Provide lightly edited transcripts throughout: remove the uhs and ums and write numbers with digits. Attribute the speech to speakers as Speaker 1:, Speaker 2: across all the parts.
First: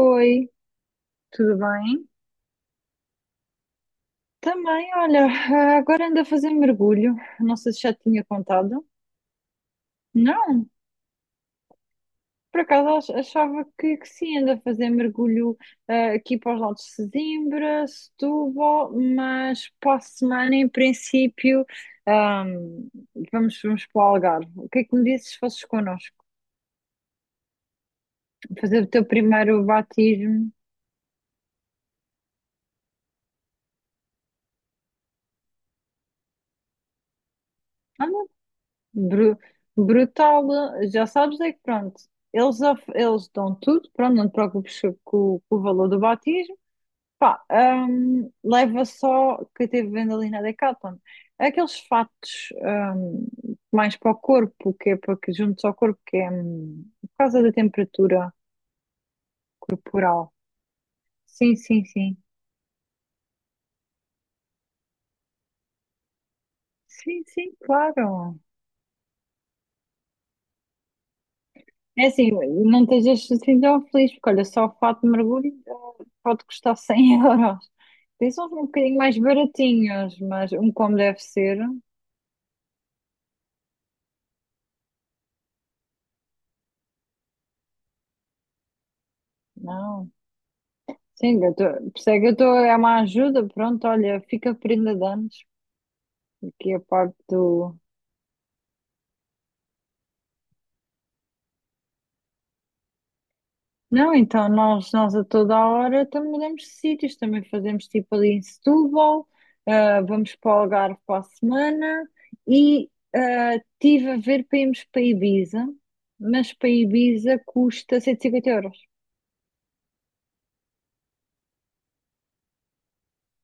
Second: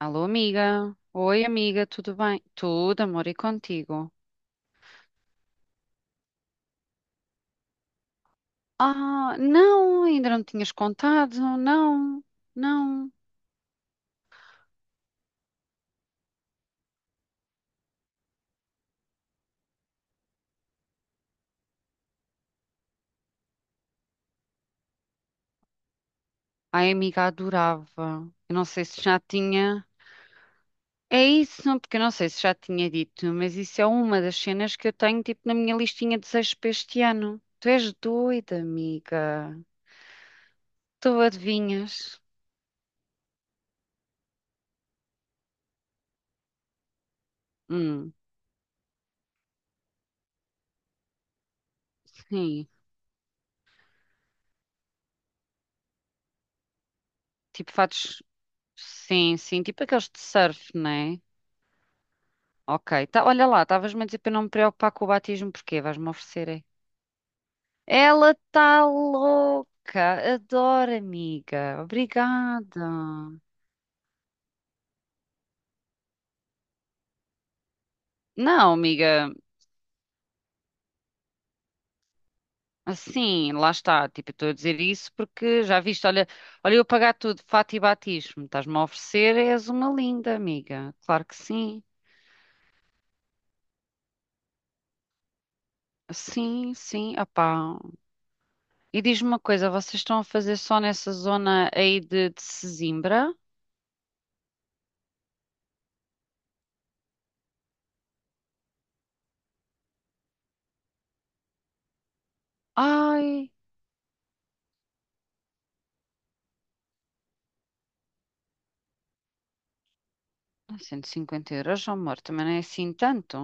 Speaker 1: Alô, amiga. Oi,
Speaker 2: tudo
Speaker 1: amiga,
Speaker 2: bem?
Speaker 1: tudo bem? Tudo, amor, e contigo?
Speaker 2: Também, olha, agora ando a fazer mergulho. Não sei se já te tinha contado.
Speaker 1: Ah, não, ainda não
Speaker 2: Não,
Speaker 1: tinhas contado, não,
Speaker 2: por acaso
Speaker 1: não.
Speaker 2: achava que sim, ando a fazer mergulho aqui para os lados de Sesimbra, Setúbal, mas para a semana, em princípio, ah, vamos para o Algarve. O que é que me dizes se fosses connosco?
Speaker 1: Ai, amiga, adorava. Eu não
Speaker 2: Fazer
Speaker 1: sei
Speaker 2: o
Speaker 1: se
Speaker 2: teu
Speaker 1: já
Speaker 2: primeiro
Speaker 1: tinha.
Speaker 2: batismo.
Speaker 1: É isso, não, porque eu não sei se já tinha dito, mas isso é uma das cenas que eu tenho, tipo, na minha listinha de desejos para este ano. Tu és doida,
Speaker 2: Bru-
Speaker 1: amiga.
Speaker 2: Brutal. Já
Speaker 1: Tu
Speaker 2: sabes é que pronto,
Speaker 1: adivinhas?
Speaker 2: eles dão tudo, pronto, não te preocupes com o valor do batismo. Pá,
Speaker 1: Hum,
Speaker 2: leva só que eu teve vendo ali na Decathlon. Aqueles fatos
Speaker 1: sim.
Speaker 2: mais para o corpo, que é para que juntos ao corpo, que é por causa da
Speaker 1: Tipo, fatos.
Speaker 2: temperatura
Speaker 1: Sim, sim, tipo aqueles de
Speaker 2: corporal.
Speaker 1: surf, né?
Speaker 2: Sim, sim, sim.
Speaker 1: Ok, tá, olha lá, estavas-me a dizer para eu não me preocupar com o batismo, porquê? Vais-me oferecer, é?
Speaker 2: Sim, sim,
Speaker 1: Ela
Speaker 2: claro.
Speaker 1: está louca, adoro, amiga,
Speaker 2: É assim,
Speaker 1: obrigada.
Speaker 2: não estejas assim tão feliz, porque olha, só o fato de mergulho pode custar 100 euros. Tens uns um
Speaker 1: Não,
Speaker 2: bocadinho mais
Speaker 1: amiga,
Speaker 2: baratinhos, mas um como deve ser,
Speaker 1: assim, lá está, tipo, eu estou a dizer isso porque já viste, olha eu pagar tudo, fato e batismo, estás-me a oferecer, és uma
Speaker 2: não.
Speaker 1: linda, amiga, claro que
Speaker 2: Sim, eu
Speaker 1: sim.
Speaker 2: estou, percebe, eu estou, é uma ajuda, pronto, olha, fica prenda de anos, porque
Speaker 1: Sim,
Speaker 2: a parte
Speaker 1: sim,
Speaker 2: do,
Speaker 1: opá. E diz-me uma coisa, vocês estão a fazer só nessa zona aí de Sesimbra?
Speaker 2: não, então nós a toda a hora também mudamos de sítios, também fazemos tipo ali em Setúbal, vamos para o Algarve para a semana e
Speaker 1: Ai.
Speaker 2: tive a ver para irmos para Ibiza, mas para Ibiza custa 150 euros.
Speaker 1: Ah, 150 euros, oh, amor, também não é assim tanto.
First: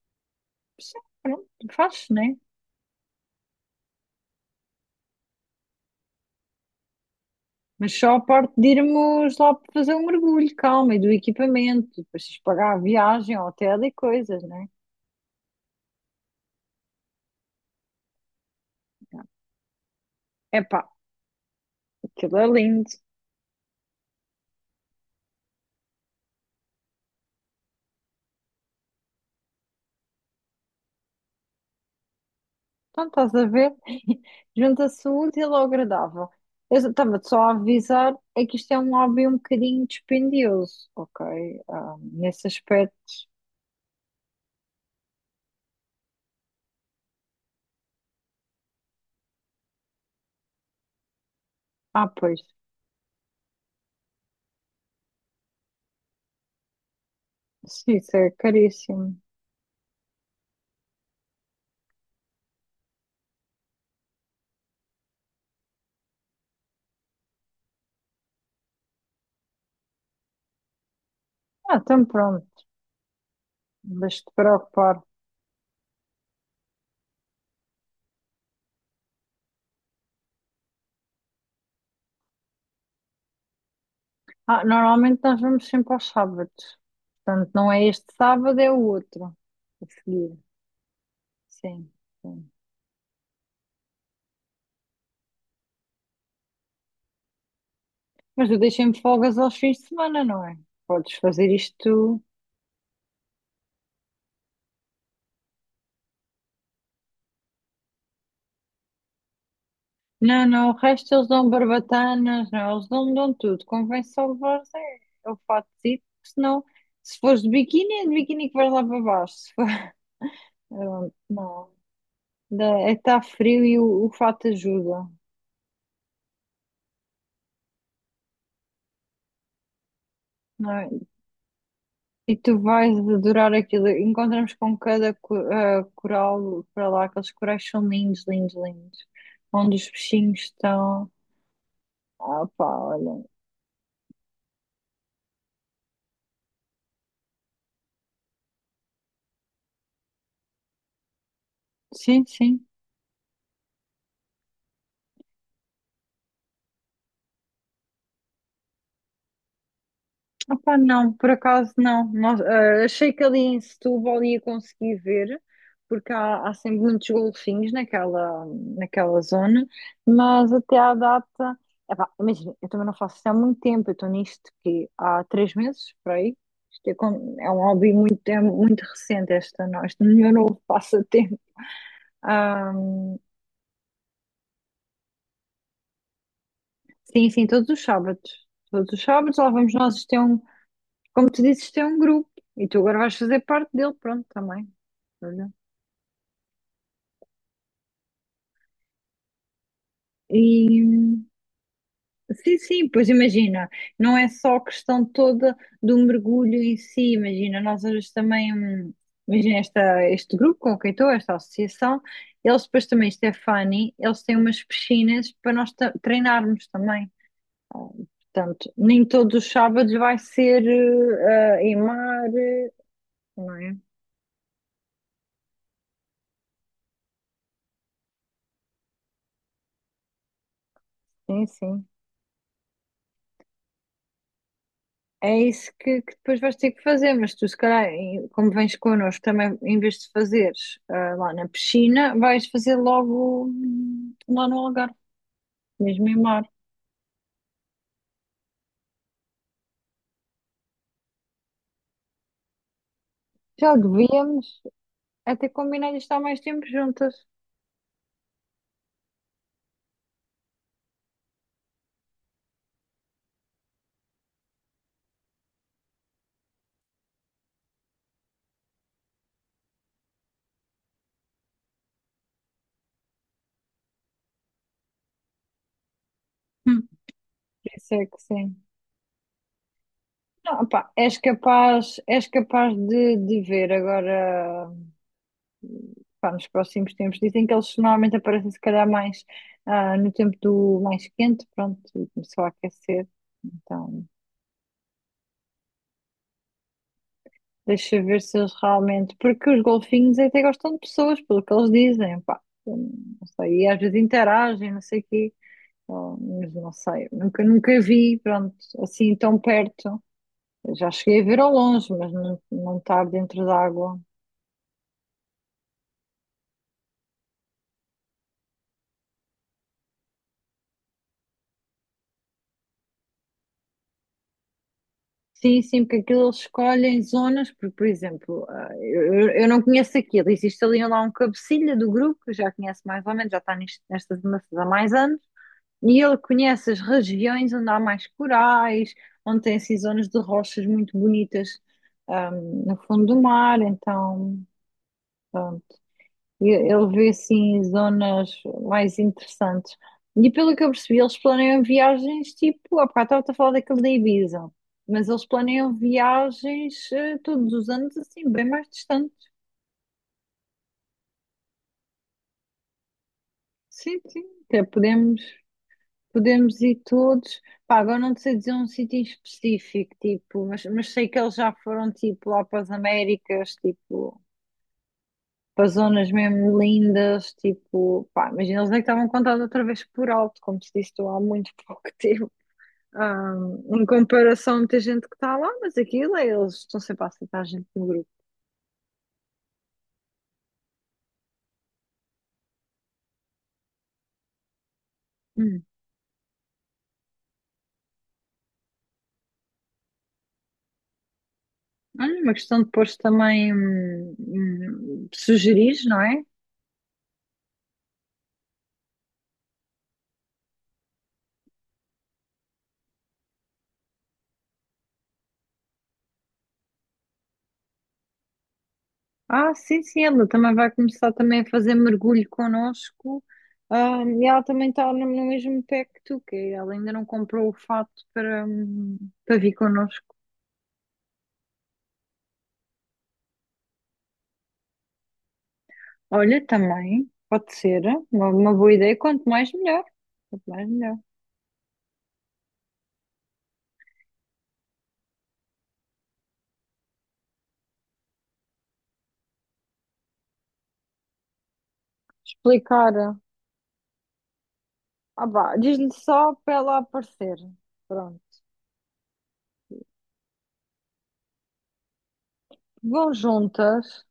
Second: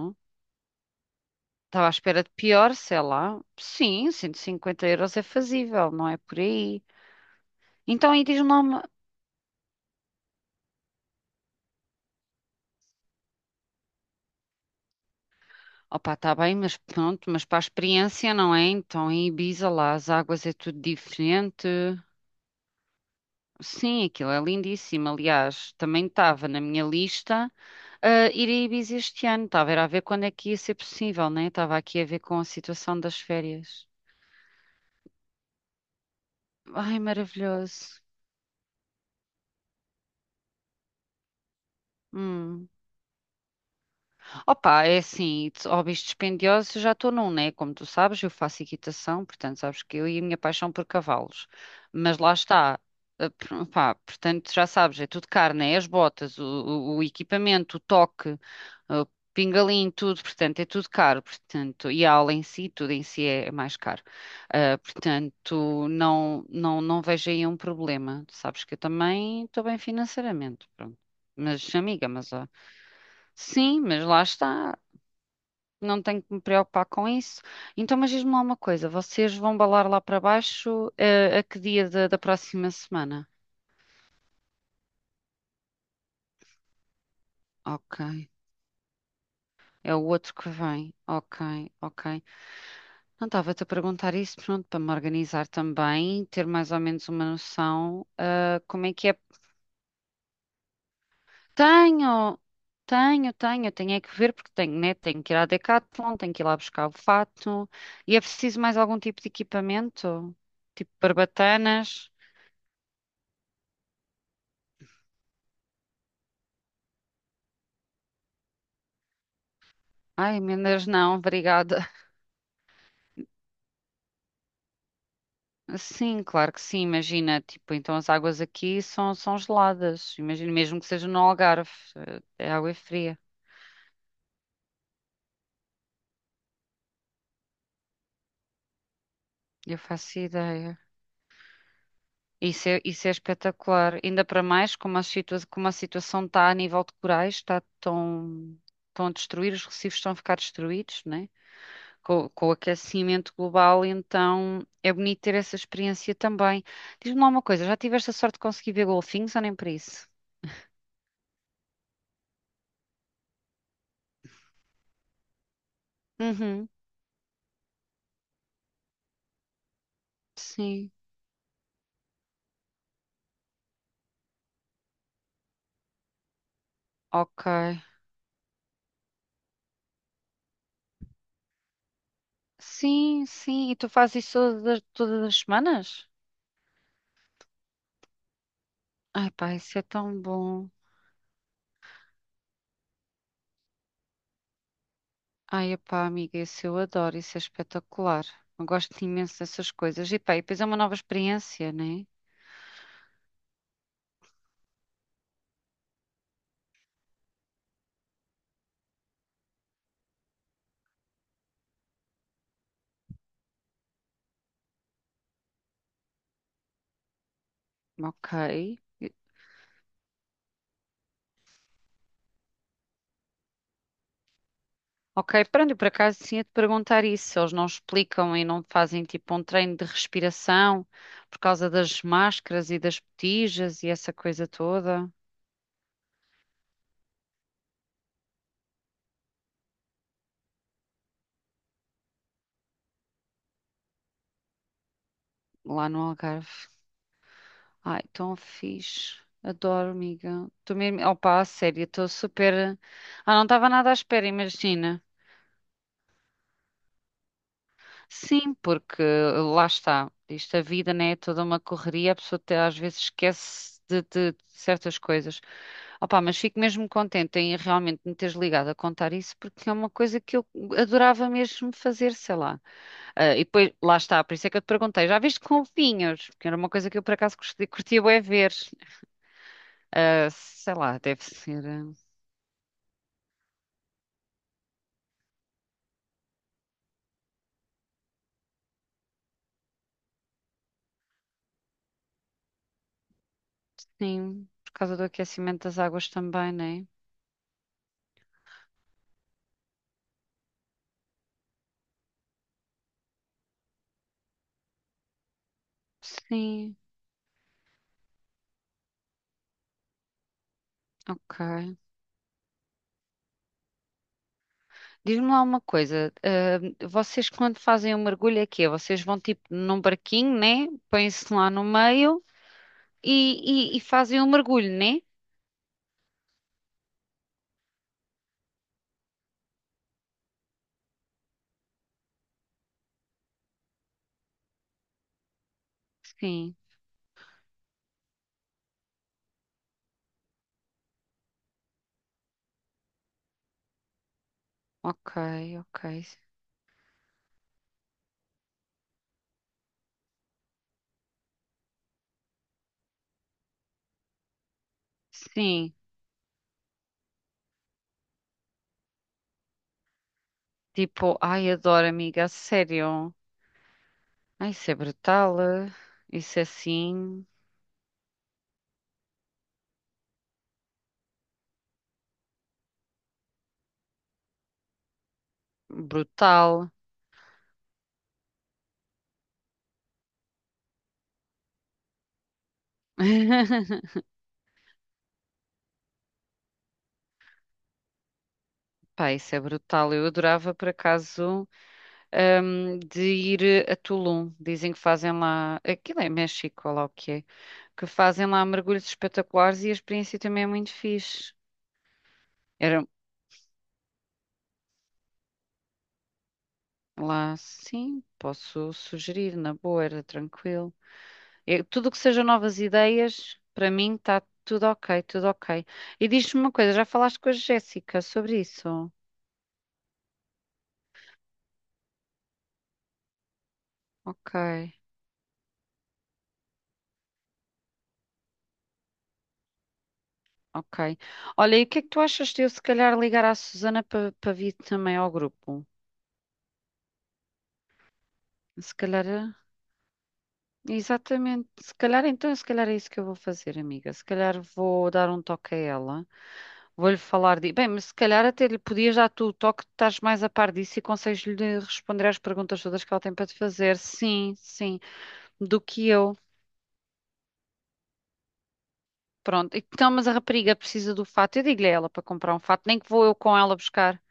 Speaker 2: Sim, pronto,
Speaker 1: Estava à
Speaker 2: faz,
Speaker 1: espera de
Speaker 2: né?
Speaker 1: pior, sei lá. Sim, 150 euros é fazível, não é por aí.
Speaker 2: Mas
Speaker 1: Então
Speaker 2: só a
Speaker 1: aí diz-me
Speaker 2: parte
Speaker 1: lá
Speaker 2: de
Speaker 1: uma...
Speaker 2: irmos lá para fazer um mergulho, calma, e do equipamento, depois tens de pagar a viagem, hotel e coisas, né?
Speaker 1: Opa, está bem, mas pronto, mas para a experiência, não é? Então em Ibiza lá as águas é
Speaker 2: Epá,
Speaker 1: tudo diferente.
Speaker 2: aquilo é lindo.
Speaker 1: Sim, aquilo é lindíssimo. Aliás, também estava na minha lista ir a Ibiza este ano. Estava era a ver quando é que ia ser possível, né? Estava aqui a ver com a situação
Speaker 2: Então,
Speaker 1: das
Speaker 2: estás a ver?
Speaker 1: férias.
Speaker 2: Junta-se o útil ao agradável. Eu
Speaker 1: Ai,
Speaker 2: estava-te só a
Speaker 1: maravilhoso.
Speaker 2: avisar, é que isto é um hobby um bocadinho dispendioso, ok? Ah, nesse
Speaker 1: Hum.
Speaker 2: aspecto.
Speaker 1: Opa, é assim, hobbies dispendiosos eu já estou num, né? Como tu sabes, eu faço equitação, portanto, sabes que eu e a minha paixão por cavalos.
Speaker 2: Ah,
Speaker 1: Mas lá
Speaker 2: pois,
Speaker 1: está, pá, portanto, já sabes, é tudo caro, né? As botas, o equipamento, o
Speaker 2: sim, isso
Speaker 1: toque,
Speaker 2: é
Speaker 1: o
Speaker 2: caríssimo.
Speaker 1: pingalinho, tudo, portanto, é tudo caro, portanto, e a aula em si, tudo em si é mais caro. Ah, portanto, não, não, não vejo aí um problema. Sabes que eu também estou bem financeiramente, pronto. Mas,
Speaker 2: Ah, então
Speaker 1: amiga, mas
Speaker 2: pronto,
Speaker 1: ó, sim, mas lá
Speaker 2: deixa-te
Speaker 1: está.
Speaker 2: preocupar.
Speaker 1: Não tenho que me preocupar com isso. Então, mas diz-me lá uma coisa: vocês vão balar lá para baixo, a que dia da próxima semana?
Speaker 2: Ah, normalmente nós vamos sempre aos sábados. Portanto, não é
Speaker 1: Ok.
Speaker 2: este sábado, é o outro. A
Speaker 1: É o outro
Speaker 2: seguir,
Speaker 1: que vem. Ok,
Speaker 2: sim,
Speaker 1: ok.
Speaker 2: sim.
Speaker 1: Não estava-te a perguntar isso, pronto, para me organizar também, ter mais ou menos uma noção,
Speaker 2: Mas eu
Speaker 1: como é
Speaker 2: deixei-me
Speaker 1: que é.
Speaker 2: folgas aos fins de semana, não é? Podes fazer isto.
Speaker 1: Tenho, tenho é que ver, porque tenho, né? Tenho que ir à Decathlon, tenho que ir lá buscar o fato. E é preciso mais algum tipo de equipamento?
Speaker 2: Não, não, o
Speaker 1: Tipo
Speaker 2: resto eles dão
Speaker 1: barbatanas?
Speaker 2: barbatanas, não, eles dão tudo. Convém só levares é o fatezito, porque senão, se fores de biquíni, é de biquíni que vais lá para baixo. Se for-
Speaker 1: Ai, emendas não,
Speaker 2: Não,
Speaker 1: obrigada.
Speaker 2: É que está frio e o fato ajuda,
Speaker 1: Sim, claro que sim, imagina, tipo, então as águas aqui são geladas, imagina,
Speaker 2: não
Speaker 1: mesmo que
Speaker 2: é?
Speaker 1: seja no Algarve,
Speaker 2: E
Speaker 1: a
Speaker 2: tu
Speaker 1: água é
Speaker 2: vais
Speaker 1: fria,
Speaker 2: adorar aquilo. Encontramos com cada coral para lá, aqueles corais são lindos, lindos, lindos. Onde
Speaker 1: eu
Speaker 2: os
Speaker 1: faço
Speaker 2: peixinhos
Speaker 1: ideia.
Speaker 2: estão. Ah, pá,
Speaker 1: Isso é
Speaker 2: olha.
Speaker 1: espetacular, ainda para mais como a situação está a nível de corais, está tão, estão a destruir, os recifes estão a ficar destruídos, né?
Speaker 2: Sim,
Speaker 1: Com o
Speaker 2: sim.
Speaker 1: aquecimento global, então é bonito ter essa experiência também. Diz-me lá uma coisa, já tiveste a sorte de conseguir ver golfinhos ou nem para isso?
Speaker 2: Opa, não, por acaso não. Achei que ali em Setúbal ia conseguir ver, porque há
Speaker 1: Uhum,
Speaker 2: sempre muitos golfinhos naquela, naquela zona, mas até
Speaker 1: sim,
Speaker 2: à data. Epá, imagina, eu também não faço isso há muito tempo, eu estou nisto que há 3 meses, por aí. Isto é, é um
Speaker 1: ok.
Speaker 2: hobby muito, é muito recente, esta, no- este meu novo passatempo. Ah,
Speaker 1: Sim, sim. E tu fazes isso todas, todas as semanas?
Speaker 2: sim, sim, todos os sábados. Todos os
Speaker 1: Ai,
Speaker 2: sábados lá
Speaker 1: pá,
Speaker 2: vamos
Speaker 1: isso é
Speaker 2: nós ter.
Speaker 1: tão bom.
Speaker 2: Como tu dizes, tem um grupo e tu agora vais fazer parte dele, pronto, também. Olha.
Speaker 1: Ai, pá, amiga, isso eu adoro, isso é espetacular. Eu gosto imenso dessas coisas. E pá, e depois é
Speaker 2: E
Speaker 1: uma nova experiência, né?
Speaker 2: sim, sim, pois imagina, não é só a questão toda do mergulho em si, imagina, nós hoje também, imagina este grupo com quem estou, esta associação, eles depois também, isto é funny, eles têm umas piscinas para nós treinarmos também. Ah,
Speaker 1: Ok.
Speaker 2: portanto, nem todos os sábados vai ser em mar, eh, não é?
Speaker 1: Ok, pronto, eu por acaso tinha de perguntar isso, se eles não explicam e não fazem tipo um treino de respiração por
Speaker 2: Sim,
Speaker 1: causa
Speaker 2: sim.
Speaker 1: das máscaras e das botijas e essa coisa toda
Speaker 2: É isso que depois vais ter que fazer, mas tu, se calhar, como vens connosco, também, em vez de fazeres lá na piscina, vais fazer logo lá no Algarve,
Speaker 1: lá no
Speaker 2: mesmo em mar.
Speaker 1: Algarve. Ai, tão fixe. Adoro, amiga. Tô mesmo. Opa, a sério, estou super. Ah, não estava
Speaker 2: Já
Speaker 1: nada à espera,
Speaker 2: devíamos
Speaker 1: imagina.
Speaker 2: até combinar isto há mais tempo juntas.
Speaker 1: Sim, porque lá está. Isto, a vida, né? É toda uma correria. A pessoa até às vezes esquece de certas coisas. Opa, mas fico mesmo contente em realmente me teres ligado a contar isso, porque é uma coisa que eu adorava mesmo fazer, sei lá. Ah, e depois, lá está, por isso é que eu te perguntei, já viste com vinhos? Porque era uma
Speaker 2: Hum.
Speaker 1: coisa que eu por acaso
Speaker 2: Isso
Speaker 1: curtia
Speaker 2: é que
Speaker 1: bué ver.
Speaker 2: sim.
Speaker 1: Ah,
Speaker 2: Não,
Speaker 1: sei
Speaker 2: pá,
Speaker 1: lá, deve ser.
Speaker 2: és capaz de ver agora, pá, nos próximos tempos. Dizem que eles normalmente aparecem, se calhar, mais no tempo do mais quente, pronto, e começou a aquecer. Então.
Speaker 1: Sim, por causa do aquecimento das águas também, né?
Speaker 2: Deixa eu ver se eles realmente. Porque os golfinhos até gostam de pessoas, pelo que eles dizem, pá. Eu não sei, e às vezes interagem, não sei o quê. Oh, mas não
Speaker 1: Sim,
Speaker 2: sei, nunca, nunca vi, pronto, assim tão perto. Eu já cheguei a ver
Speaker 1: ok.
Speaker 2: ao longe, mas não, não estar dentro d'água.
Speaker 1: Diz-me lá uma coisa. Vocês quando fazem o mergulho é quê? Vocês vão tipo num barquinho, né? Põem-se lá no meio e fazem o mergulho, né?
Speaker 2: Sim, sim, porque aquilo eles escolhem zonas, porque, por exemplo, eu, eu não conheço aquilo. Existe ali lá um cabecilha do grupo, que eu já conhece mais ou menos, já está nestas andanças há mais anos. E ele
Speaker 1: Sim,
Speaker 2: conhece as regiões onde há mais corais, onde tem assim zonas de rochas muito bonitas, no fundo do mar. Então,
Speaker 1: ok,
Speaker 2: pronto,
Speaker 1: ok.
Speaker 2: ele vê assim zonas mais interessantes. E pelo que eu percebi, eles planeiam viagens tipo. Há bocado estava a falar daquele da Ibiza, mas eles
Speaker 1: Sim,
Speaker 2: planeiam viagens todos os anos assim, bem mais distantes.
Speaker 1: tipo, ai, adoro, amiga, a sério.
Speaker 2: Sim, sim,
Speaker 1: Ai,
Speaker 2: até
Speaker 1: isso é
Speaker 2: podemos.
Speaker 1: brutal. Ah. Isso é
Speaker 2: Podemos ir
Speaker 1: assim,
Speaker 2: todos. Pá, agora não te sei dizer um sítio em específico, tipo, mas sei que eles já foram tipo lá para as Américas, tipo, para zonas mesmo
Speaker 1: brutal.
Speaker 2: lindas, tipo, pá, imagina, eles é que estavam contados outra vez por alto, como se disse tu há muito pouco tempo. Em comparação a muita gente que está lá, mas aquilo é, eles estão sempre a aceitar a gente no grupo.
Speaker 1: Pá, isso é brutal. Eu adorava, por acaso, de ir a Tulum. Dizem que fazem lá.
Speaker 2: Hum.
Speaker 1: Aquilo é México, ou lá o que é. Que fazem lá mergulhos espetaculares e a experiência também é muito fixe.
Speaker 2: Olha, uma questão de
Speaker 1: Era
Speaker 2: depois também sugerir, não é?
Speaker 1: lá, sim, posso sugerir, na boa, era tranquilo. É, tudo o que seja novas ideias, para mim está tudo ok, tudo ok. E diz-me uma coisa, já falaste com a Jéssica sobre isso?
Speaker 2: Ah, sim, sim, ela também vai começar também a fazer mergulho connosco. Ah, e
Speaker 1: Ok.
Speaker 2: ela também está no mesmo pé que tu, que ela ainda não comprou o fato para, para vir connosco.
Speaker 1: Ok. Olha, e o que é que tu achas de eu se calhar ligar à Susana para vir também ao grupo?
Speaker 2: Olha, também, pode ser uma boa
Speaker 1: Se
Speaker 2: ideia,
Speaker 1: calhar,
Speaker 2: quanto mais melhor. Quanto mais melhor.
Speaker 1: exatamente. Se calhar então, se calhar é isso que eu vou fazer, amiga. Se calhar vou dar um toque a ela. Vou-lhe falar de. Bem, mas se calhar até lhe podias dar tu o toque, estás mais a par disso e consegues-lhe responder às perguntas todas que ela tem
Speaker 2: Explicar.
Speaker 1: para te fazer. Sim, sim,
Speaker 2: Ah, vá,
Speaker 1: do que
Speaker 2: diz-lhe
Speaker 1: eu.
Speaker 2: só para ela aparecer. Pronto.
Speaker 1: Pronto. Então, mas a rapariga precisa do fato. Eu digo-lhe a ela para comprar um fato, nem que vou
Speaker 2: Vão
Speaker 1: eu com ela buscar.
Speaker 2: juntas,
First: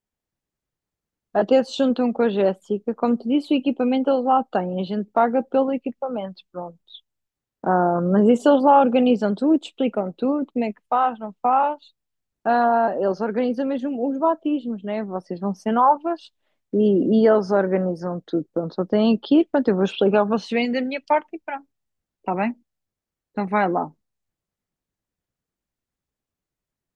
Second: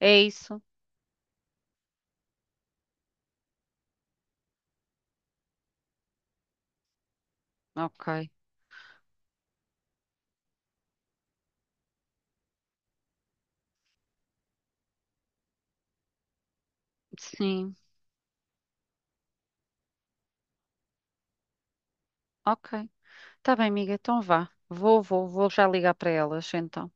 Speaker 1: É isso?
Speaker 2: até se juntam com a Jéssica. Como te disse, o equipamento eles lá têm, a gente paga pelo equipamento, pronto.
Speaker 1: Ok.
Speaker 2: Mas isso eles lá organizam tudo, explicam tudo, como é que faz, não faz. Ah, eles organizam mesmo os batismos, né? Vocês vão ser novas e, e eles
Speaker 1: Sim.
Speaker 2: organizam tudo. Pronto, só têm que ir, pronto, eu vou explicar, vocês vêm da minha parte e pronto, tá bem?
Speaker 1: Ok.
Speaker 2: Então
Speaker 1: Tá bem,
Speaker 2: vai lá,
Speaker 1: amiga, então vá. Vou já ligar para elas, então,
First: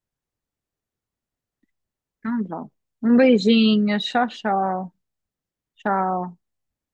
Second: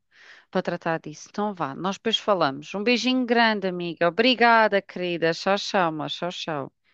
Speaker 1: para tratar disso. Então vá, nós depois
Speaker 2: então vá.
Speaker 1: falamos. Um
Speaker 2: Um
Speaker 1: beijinho grande,
Speaker 2: beijinho,
Speaker 1: amiga.
Speaker 2: tchau,
Speaker 1: Obrigada,
Speaker 2: tchau,
Speaker 1: querida. Tchau, tchau, mas tchau,
Speaker 2: tchau.
Speaker 1: tchau.